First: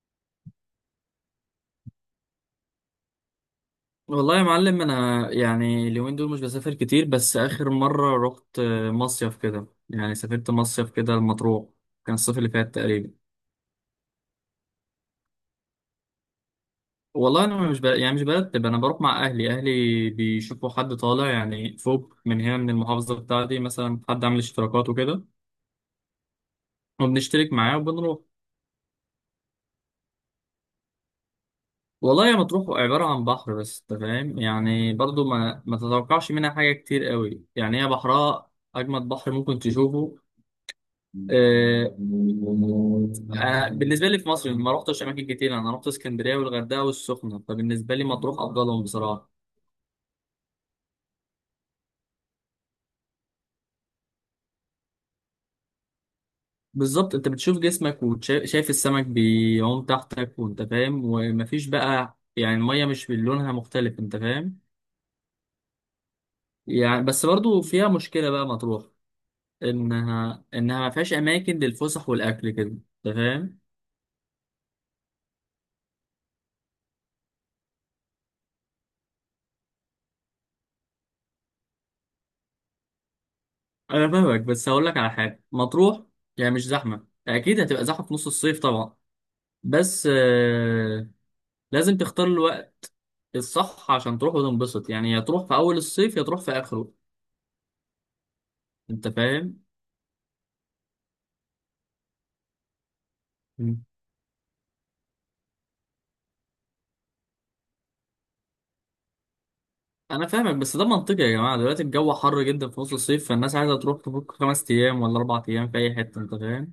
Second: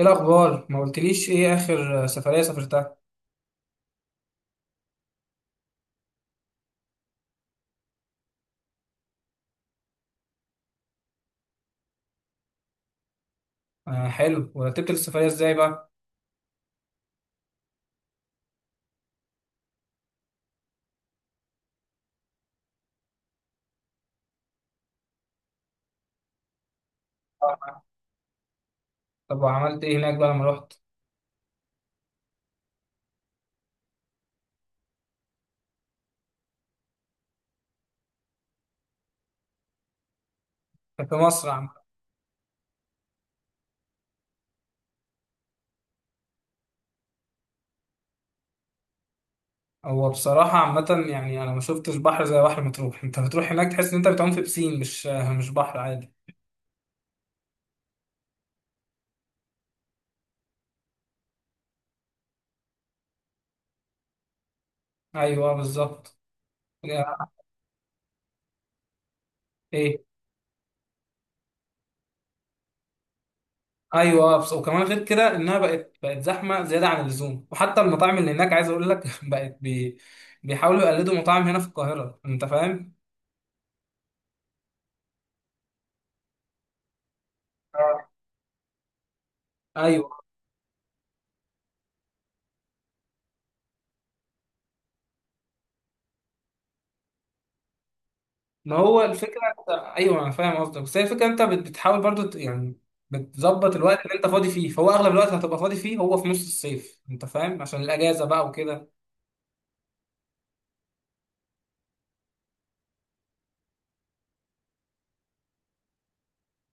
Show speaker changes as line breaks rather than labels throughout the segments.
ايه الاخبار؟ ما قلتليش ايه اخر سفريه سافرتها.
والله يا معلم انا يعني اليومين دول مش بسافر كتير بس اخر مره رحت مصيف كده يعني سافرت مصيف كده المطروح كان الصيف اللي فات تقريبا.
آه حلو، ورتبت السفريه ازاي بقى؟
والله انا مش ب... يعني مش برتب انا بروح مع اهلي. بيشوفوا حد طالع يعني فوق من هنا من المحافظه بتاعتي مثلا حد عامل اشتراكات وكده وبنشترك معاه وبنروح.
طب وعملت ايه هناك بقى لما رحت؟
والله يا مطروح عباره عن بحر بس انت فاهم يعني برضو ما تتوقعش منها حاجه كتير قوي يعني هي بحرها اجمد بحر ممكن تشوفه.
كان في مصر عم.
آه، أنا بالنسبة لي في مصر ما رحتش أماكن كتير، أنا رحت اسكندرية والغردقة والسخنة، فبالنسبة لي مطروح أفضلهم بصراحة.
هو بصراحه عامه يعني انا ما شفتش بحر زي بحر مطروح، انت بتروح هناك تحس ان انت بتعوم في بسين، مش مش بحر عادي.
بالظبط، أنت بتشوف جسمك وشايف السمك بيعوم تحتك وأنت فاهم، ومفيش بقى يعني المية مش من لونها مختلف أنت فاهم.
ايوه آه، بالظبط.
يعني بس برضو فيها مشكلة بقى مطروح،
ايه.
إنها ما فيهاش أماكن للفسح والأكل كده أنت فاهم.
ايوه آه، بس وكمان غير كده انها بقت زحمه زياده عن اللزوم، وحتى المطاعم اللي هناك عايز اقول لك بيحاولوا يقلدوا مطاعم هنا في القاهره، انت فاهم.
أنا فاهمك بس هقول لك على حاجة. مطروح يعني مش زحمة، أكيد هتبقى زحمة
آه.
في نص الصيف طبعا. بس
ايوه.
لازم تختار الوقت الصح عشان تروح وتنبسط، يعني يا تروح في اول الصيف يا تروح في اخره
ما هو
انت
الفكرة،
فاهم.
انت ايوه انا فاهم قصدك بس هي الفكرة انت بتحاول برضو يعني بتظبط
مم.
الوقت اللي انت فاضي فيه، فهو اغلب الوقت هتبقى فاضي فيه هو في نص الصيف، انت فاهم، عشان الاجازة بقى وكده.
انا فاهمك بس ده منطقي يا جماعه، دلوقتي الجو حر جدا في نص الصيف فالناس عايزه تروح تفك 5 ايام ولا 4 ايام في اي حته انت فاهم.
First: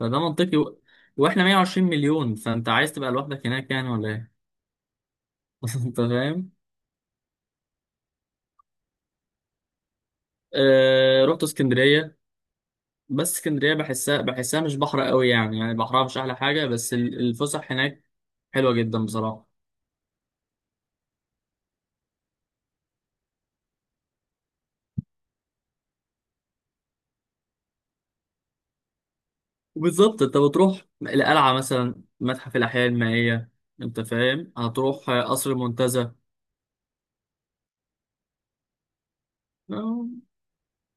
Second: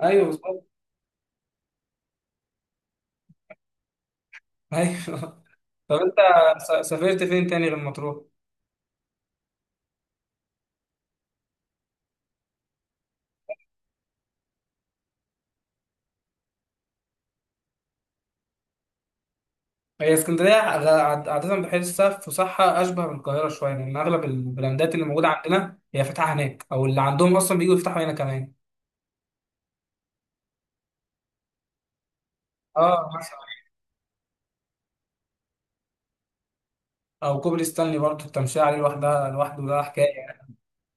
فده
ايوه
منطقي
بالظبط.
واحنا 120 مليون، فانت عايز تبقى لوحدك هناك يعني ولا ايه؟
ايوه طب
انت
انت
فاهم.
سافرت فين تاني غير مطروح؟
رحت اسكندريه، بس اسكندريه بحسها مش بحر قوي يعني، يعني بحرها مش احلى حاجه، بس الفسح هناك حلوه جدا بصراحه.
هي اسكندرية عادة بحسها فسحة اشبه بالقاهرة شوية، لان اغلب البراندات اللي موجودة عندنا هي فاتحة هناك، او اللي عندهم اصلا بييجوا يفتحوا هنا كمان.
وبالظبط انت بتروح القلعة مثلا، متحف الأحياء
اه مثلا.
المائية انت فاهم، هتروح قصر المنتزه.
او كوبري ستانلي، برضو التمشية عليه لوحدها لوحده ده
اه،
حكاية.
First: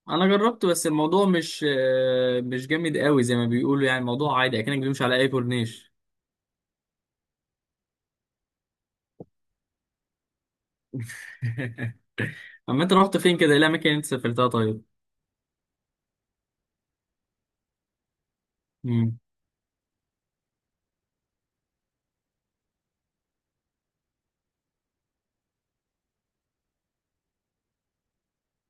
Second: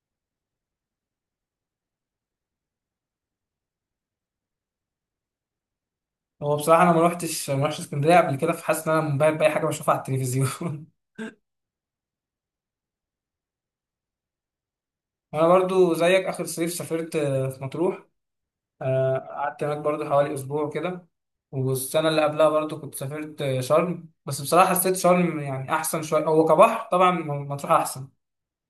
انا جربت بس الموضوع مش جامد قوي زي ما بيقولوا، يعني الموضوع عادي اكنك بتمشي على اي كورنيش.
هو بصراحة أنا ما روحتش اسكندرية قبل كده، فحاسس إن أنا منبهر بأي حاجة بشوفها على التلفزيون
اما انت رحت فين كده؟ ايه الاماكن اللي انت سافرتها طيب؟
أنا برضو زيك، آخر صيف سافرت في مطروح.
امم.
قعدت هناك برضو حوالي أسبوع كده. والسنة اللي قبلها برضو كنت سافرت شرم، بس بصراحة حسيت شرم يعني أحسن شوية، هو كبحر طبعا مطروح أحسن،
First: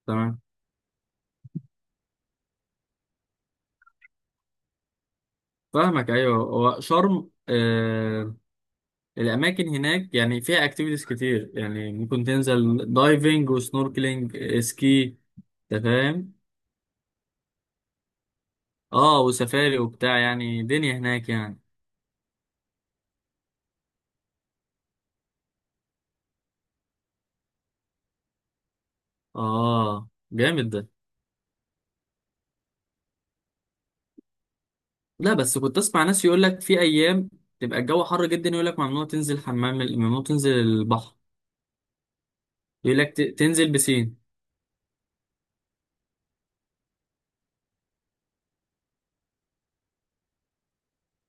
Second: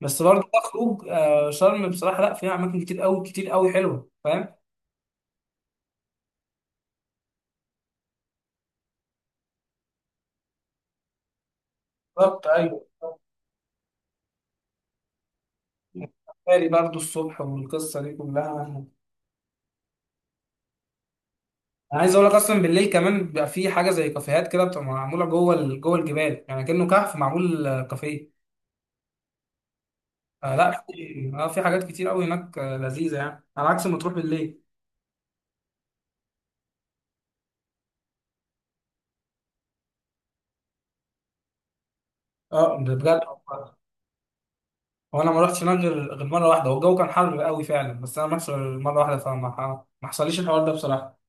بس
تمام،
برضو كخروج شرم بصراحة لأ، فيها أماكن كتير أوي كتير أوي حلوة، فاهم؟
فاهمك ايوه. هو شرم آه، الاماكن هناك يعني فيها اكتيفيتيز كتير، يعني ممكن
بالظبط أيوه
تنزل
بالظبط.
دايفنج وسنوركلينج سكي انت فاهم.
بالي برضو الصبح والقصة دي كلها.
اه وسفاري وبتاع، يعني دنيا هناك يعني.
انا عايز اقول لك اصلا بالليل كمان بيبقى في حاجه زي كافيهات كده، بتبقى معموله جوه جوه الجبال، يعني كانه كهف معمول كافيه.
اه
آه
جامد ده.
لا في اه في حاجات كتير قوي هناك لذيذه، يعني على عكس ما تروح بالليل.
لا بس كنت اسمع ناس يقول لك في ايام تبقى الجو حر جدا، يقول لك ممنوع تنزل حمام ممنوع تنزل البحر،
اه ده
يقول لك
بجد.
تنزل بسين.
وانا ما رحتش هناك غير مره واحده، والجو كان حر قوي فعلا، بس انا ما رحتش غير مره واحده، ما حصليش الحوار ده بصراحه.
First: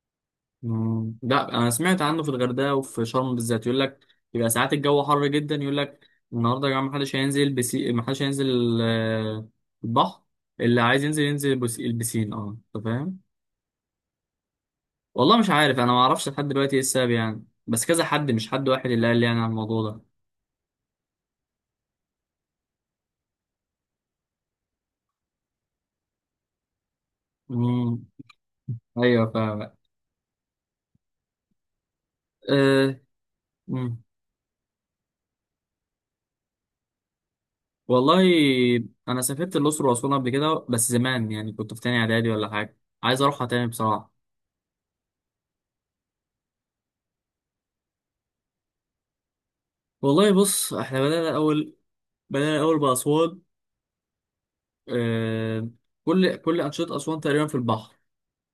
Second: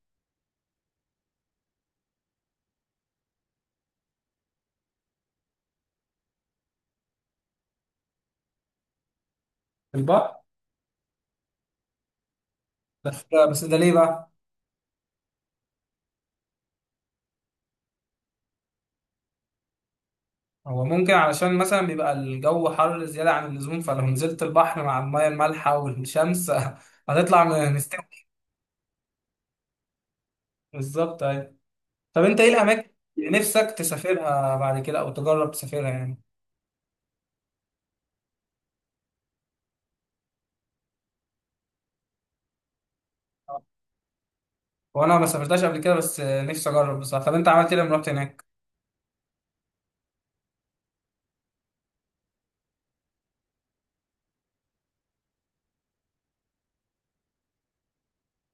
مم، لا انا سمعت عنه في الغردقه وفي شرم بالذات، يقول لك يبقى ساعات الجو حر جدا، يقول لك النهارده يا جماعه محدش هينزل بسين، محدش هينزل
في
البحر،
البحر.
اللي عايز ينزل ينزل البسين اه انت فاهم.
بس. بس ده ليه بقى؟
والله مش عارف، انا ما اعرفش لحد دلوقتي ايه السبب يعني، بس كذا حد، مش حد واحد اللي قال لي يعني على الموضوع ده.
هو ممكن علشان مثلا بيبقى الجو حر زياده عن اللزوم، فلو نزلت البحر مع الميه المالحه والشمس هتطلع
امم.
مستوي.
ايوه فاهم.
بالظبط أيوة. طب انت ايه الاماكن
أه.
اللي نفسك
مم.
تسافرها بعد كده، او تجرب تسافرها يعني؟
والله انا سافرت الاقصر واسوان قبل كده بس زمان، يعني كنت في تاني اعدادي ولا حاجه، عايز اروحها تاني بصراحه.
وانا ما سافرتهاش قبل كده، بس نفسي اجرب بصراحه. طب انت عملت ايه لما رحت هناك؟
والله بص، احنا بدانا الاول، بدانا الاول باسوان. أه. كل كل انشطه اسوان تقريبا في البحر،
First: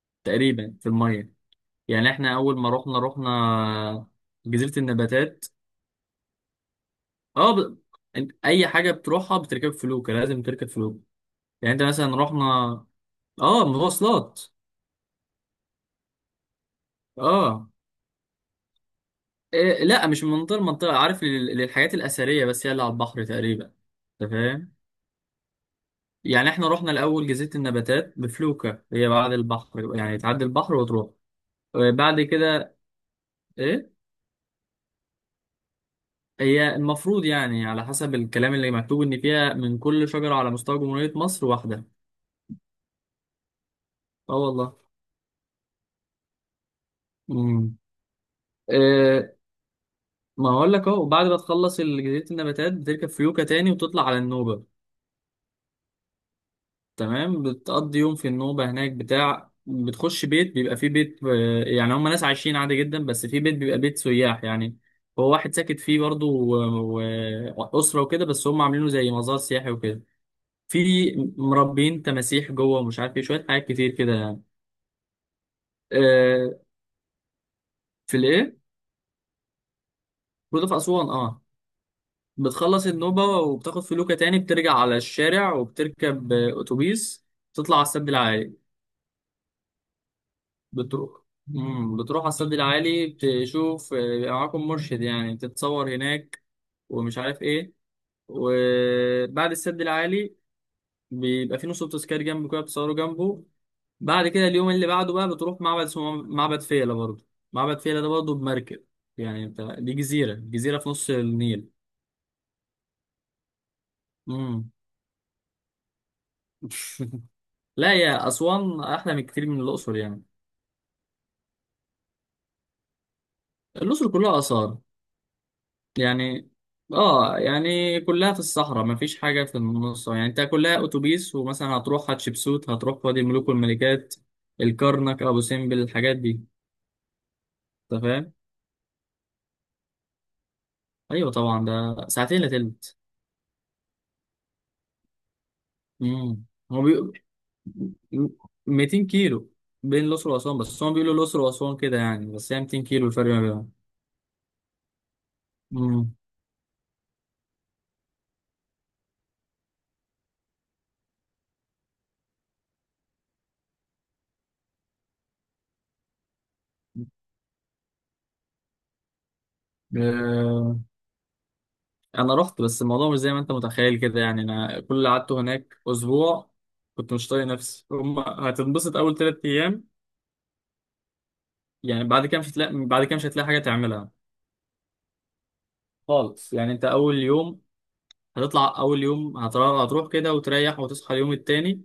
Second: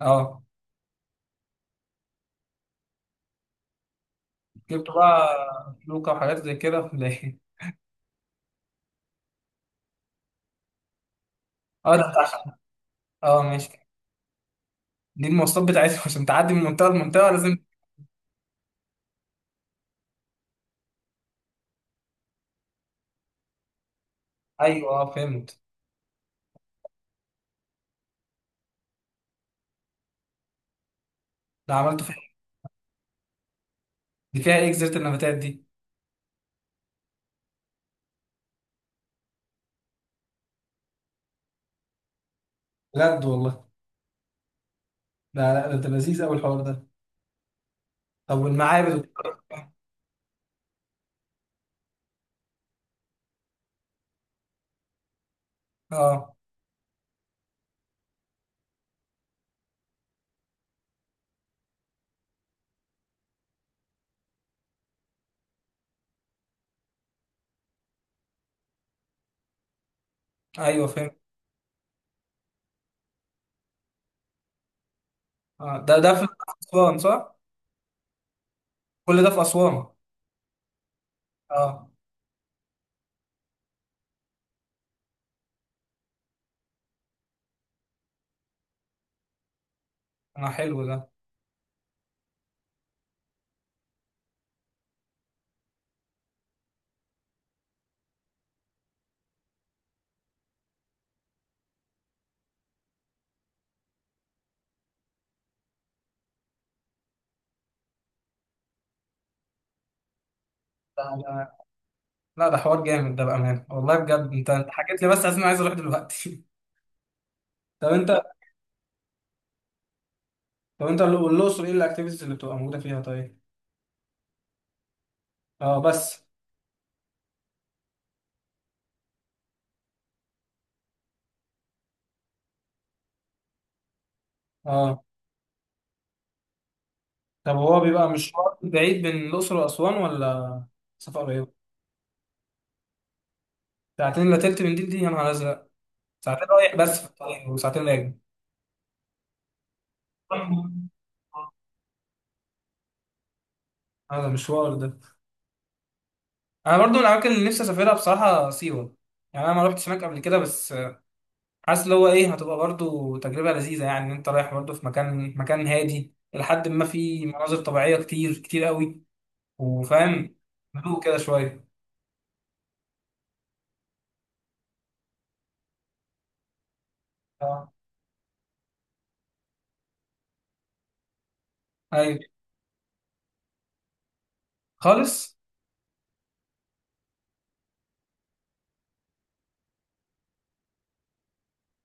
اه
تقريبا في الميه، يعني احنا اول ما رحنا جزيره
جبت بقى
النباتات.
لوكا وحاجات زي كده ولا ايه؟
اه ب... انت اي حاجه بتروحها بتركب فلوكه، لازم تركب فلوكه يعني. انت
اه ده
مثلا
بتاع-
رحنا.
اه
اه
ماشي.
مواصلات.
دي المواصلات بتاعتهم عشان تعدي من منطقه لمنطقه لازم.
اه، إيه لا، مش من منطقه لمنطقه، عارف، للحاجات الاثريه بس هي اللي على البحر تقريبا انت فاهم.
ايوه اه فهمت.
يعني احنا رحنا الاول جزيره النباتات بفلوكه، هي بعد البحر يعني، تعدي البحر وتروح.
ده عملته فيها.
بعد كده ايه،
دي فيها ايه جزيره النباتات دي؟
هي المفروض يعني على حسب الكلام اللي مكتوب ان فيها من كل شجره على مستوى جمهوريه مصر واحده.
بجد والله؟
اه والله.
لا لا، ده لذيذ قوي الحوار ده. طب والمعابد؟
امم. ما اقول لك اهو، بعد ما تخلص جزيرة النباتات بتركب فيوكة تاني وتطلع على النوبة.
اه
تمام، بتقضي يوم في النوبة هناك، بتاع بتخش بيت، بيبقى فيه بيت يعني هم ناس عايشين عادي جدا، بس في بيت بيبقى بيت سياح يعني، هو واحد ساكت فيه برضه وأسرة وكده، بس هم عاملينه زي مزار سياحي وكده. في
ايوه فهمت.
مربين تماسيح جوه ومش عارف ايه، شوية حاجات كتير كده يعني.
اه ده في
آه،
اسوان صح؟
في الايه؟
كل ده في اسوان؟
برضه في أسوان اه.
اه.
بتخلص النوبة وبتاخد فلوكة تاني، بترجع على الشارع وبتركب أتوبيس تطلع على السد العالي.
انا حلو
بتروح مم. بتروح على السد العالي، بتشوف بيبقى معاكم مرشد يعني، تتصور هناك ومش عارف ايه. وبعد السد العالي بيبقى في نص تذكاري جنبه كده، بتصوروا جنبه. بعد كده اليوم اللي بعده بقى بتروح معبد اسمه معبد فيلة برضه، معبد فيلة ده برضه بمركب، يعني انت دي جزيرة، في نص
ده.
النيل.
لا ده حوار جامد ده بأمانة والله بجد، انت
مم.
حكيت لي بس، عايز انا عايز اروح دلوقتي طب
لا
انت.
يا أسوان أحلى من كتير من الأقصر يعني.
طب انت والاقصر ايه الاكتيفيتيز اللي بتبقى موجودة فيها طيب؟
الأقصر كلها آثار
اه بس.
يعني، آه يعني كلها في الصحراء مفيش حاجة في النص، يعني أنت كلها أتوبيس، ومثلا هتروح حتشبسوت، هتروح وادي الملوك والملكات،
اه.
الكرنك، أبو سمبل، الحاجات دي
طب هو
أنت
بيبقى
فاهم؟
مشوار بعيد بين الاقصر واسوان، ولا سفر
أيوه
قريب؟
طبعا، ده ساعتين إلا تلت.
ساعتين الا تلت من دي يا نهار ازرق.
مم.
ساعتين رايح
هو
بس في
بي...
الطريق، وساعتين راجع.
200 كيلو بين الأقصر وأسوان، بس هم بيقولوا الأقصر وأسوان كده يعني، بس هي 200 كيلو الفرق ما بينهم.
هذا مشوار ده.
مم.
انا برضو من الاماكن اللي نفسي اسافرها بصراحة سيوة، يعني انا ما رحتش هناك قبل كده، بس حاسس اللي هو ايه، هتبقى برضو تجربة لذيذة، يعني ان انت رايح برضو في مكان هادي، لحد ما في مناظر طبيعية كتير كتير قوي، وفاهم
آه.
هدوء كده شوية.
انا رحت بس الموضوع مش زي ما انت متخيل كده، يعني انا كل اللي قعدته هناك اسبوع كنت مش طايق
اه
نفسي، هم هتنبسط اول 3 ايام يعني،
ايوه
بعد كده مش هتلاقي، بعد كده مش هتلاقي حاجه تعملها
خالص.
خالص يعني. انت اول يوم هتطلع، اول يوم هتروح، كده وتريح وتصحى اليوم التاني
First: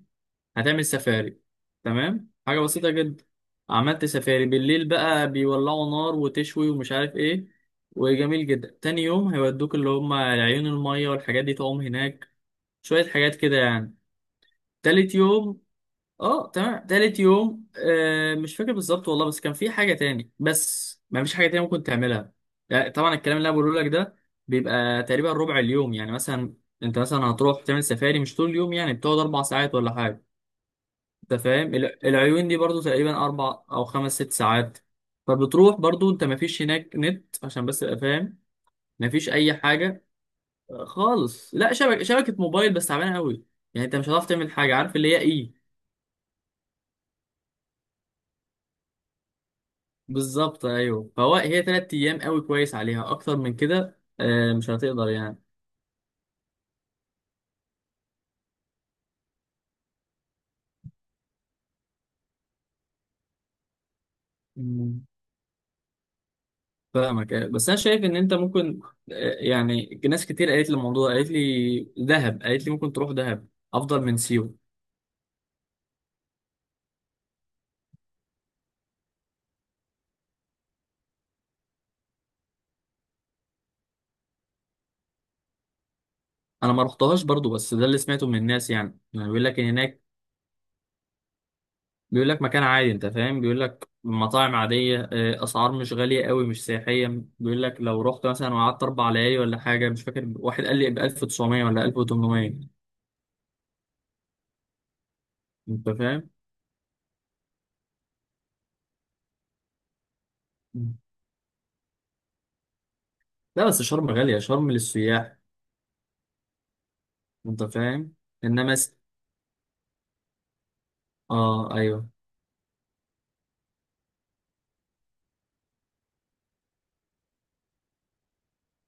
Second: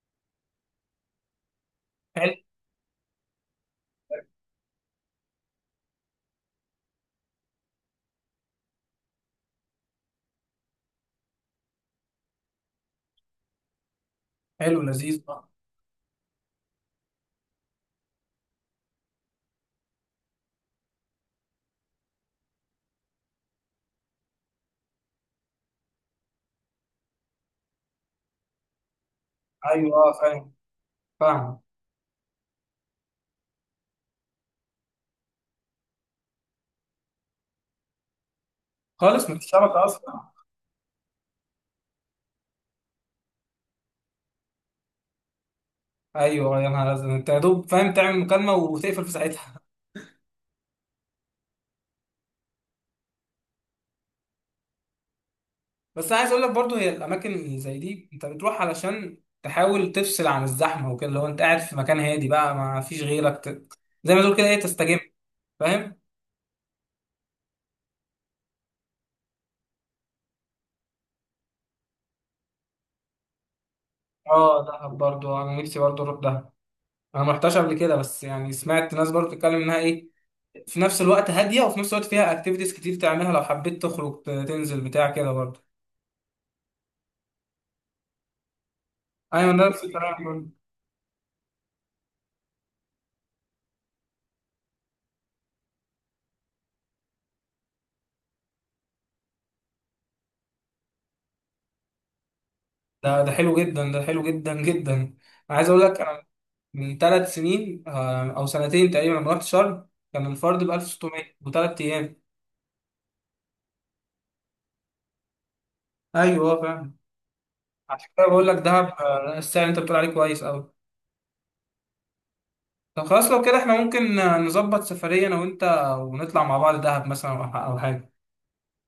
هتعمل سفاري، تمام
حلو
حاجه بسيطه جدا. عملت سفاري بالليل بقى، بيولعوا نار وتشوي ومش عارف ايه، وجميل جدا. تاني يوم هيودوك اللي هم عيون الميه، والحاجات دي تعوم هناك شويه حاجات كده يعني.
حلو
تالت
لذيذ آه.
يوم، اه تمام، تالت يوم آه مش فاكر بالظبط والله، بس كان في حاجة تاني، بس ما فيش حاجة تانية ممكن تعملها. لا، طبعا الكلام اللي انا بقوله لك ده بيبقى تقريبا ربع اليوم يعني، مثلا انت مثلا هتروح تعمل سفاري مش طول اليوم، يعني بتقعد 4 ساعات ولا
ايوه اه
حاجة
فاهم.
انت
فاهم.
فاهم. العيون دي برضو تقريبا اربع او خمس ست ساعات، فبتروح برضو انت. ما فيش هناك نت عشان بس تبقى فاهم، ما فيش
خالص مفيش
اي
شبكة
حاجة
اصلا.
خالص، لا شبكة موبايل بس تعبانة قوي يعني، انت مش هتعرف تعمل حاجة عارف اللي هي ايه.
ايوه يا نهار ازرق، انت يا دوب فاهم تعمل مكالمة وتقفل في ساعتها
بالظبط ايوه، فهو هي 3 ايام قوي كويس عليها، اكتر من كده مش هتقدر يعني.
بس أنا عايز اقول لك برضو، هي الاماكن اللي زي دي انت بتروح علشان تحاول تفصل عن الزحمة وكده، لو انت قاعد في مكان هادي بقى ما فيش غيرك زي ما تقول كده ايه، تستجم،
مم.
فاهم.
فاهمك بس انا شايف ان انت ممكن يعني ناس كتير قالت لي الموضوع، قالت لي دهب، قالت لي ممكن تروح دهب افضل من سيوه.
اه دهب برضو، انا نفسي برضو اروح دهب. انا ما رحتش قبل كده، بس يعني سمعت ناس برضو بتتكلم انها ايه، في نفس الوقت هاديه، وفي نفس الوقت فيها اكتيفيتيز كتير تعملها لو حبيت تخرج تنزل بتاع كده برضو.
انا ما رحتهاش برضو بس ده اللي سمعته من الناس، يعني يعني بيقول
ايوه
لك ان
نفس
هناك،
الكلام برضو.
بيقول لك مكان عادي انت فاهم، بيقول لك مطاعم عاديه اسعار مش غاليه قوي، مش سياحيه، بيقول لك لو رحت مثلا وقعدت 4 ليالي ولا حاجه مش فاكر، واحد قال لي ب 1900 ولا 1800
ده حلو جدا، ده حلو جدا جدا. انا عايز اقول
انت
لك انا
فاهم.
من 3 سنين آه، او سنتين تقريبا، لما رحت شرم كان الفرد ب 1600 و3 ايام.
لا بس شرم غالية، شرم للسياح
ايوه فاهم.
انت
عشان
فاهم.
كده بقول لك
انما
دهب
س...
آه، السعر اللي انت بتقول عليه كويس قوي.
اه ايوه.
طب خلاص لو كده احنا ممكن نظبط سفرية انا وانت، ونطلع مع بعض دهب مثلا، او حاجة.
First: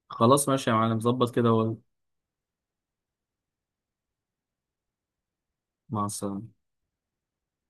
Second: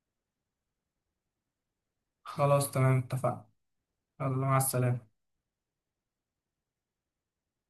خلاص ماشي يا معلم، ظبط كده.
خلاص تمام اتفقنا. يلا مع السلامة.
ومع السلامة.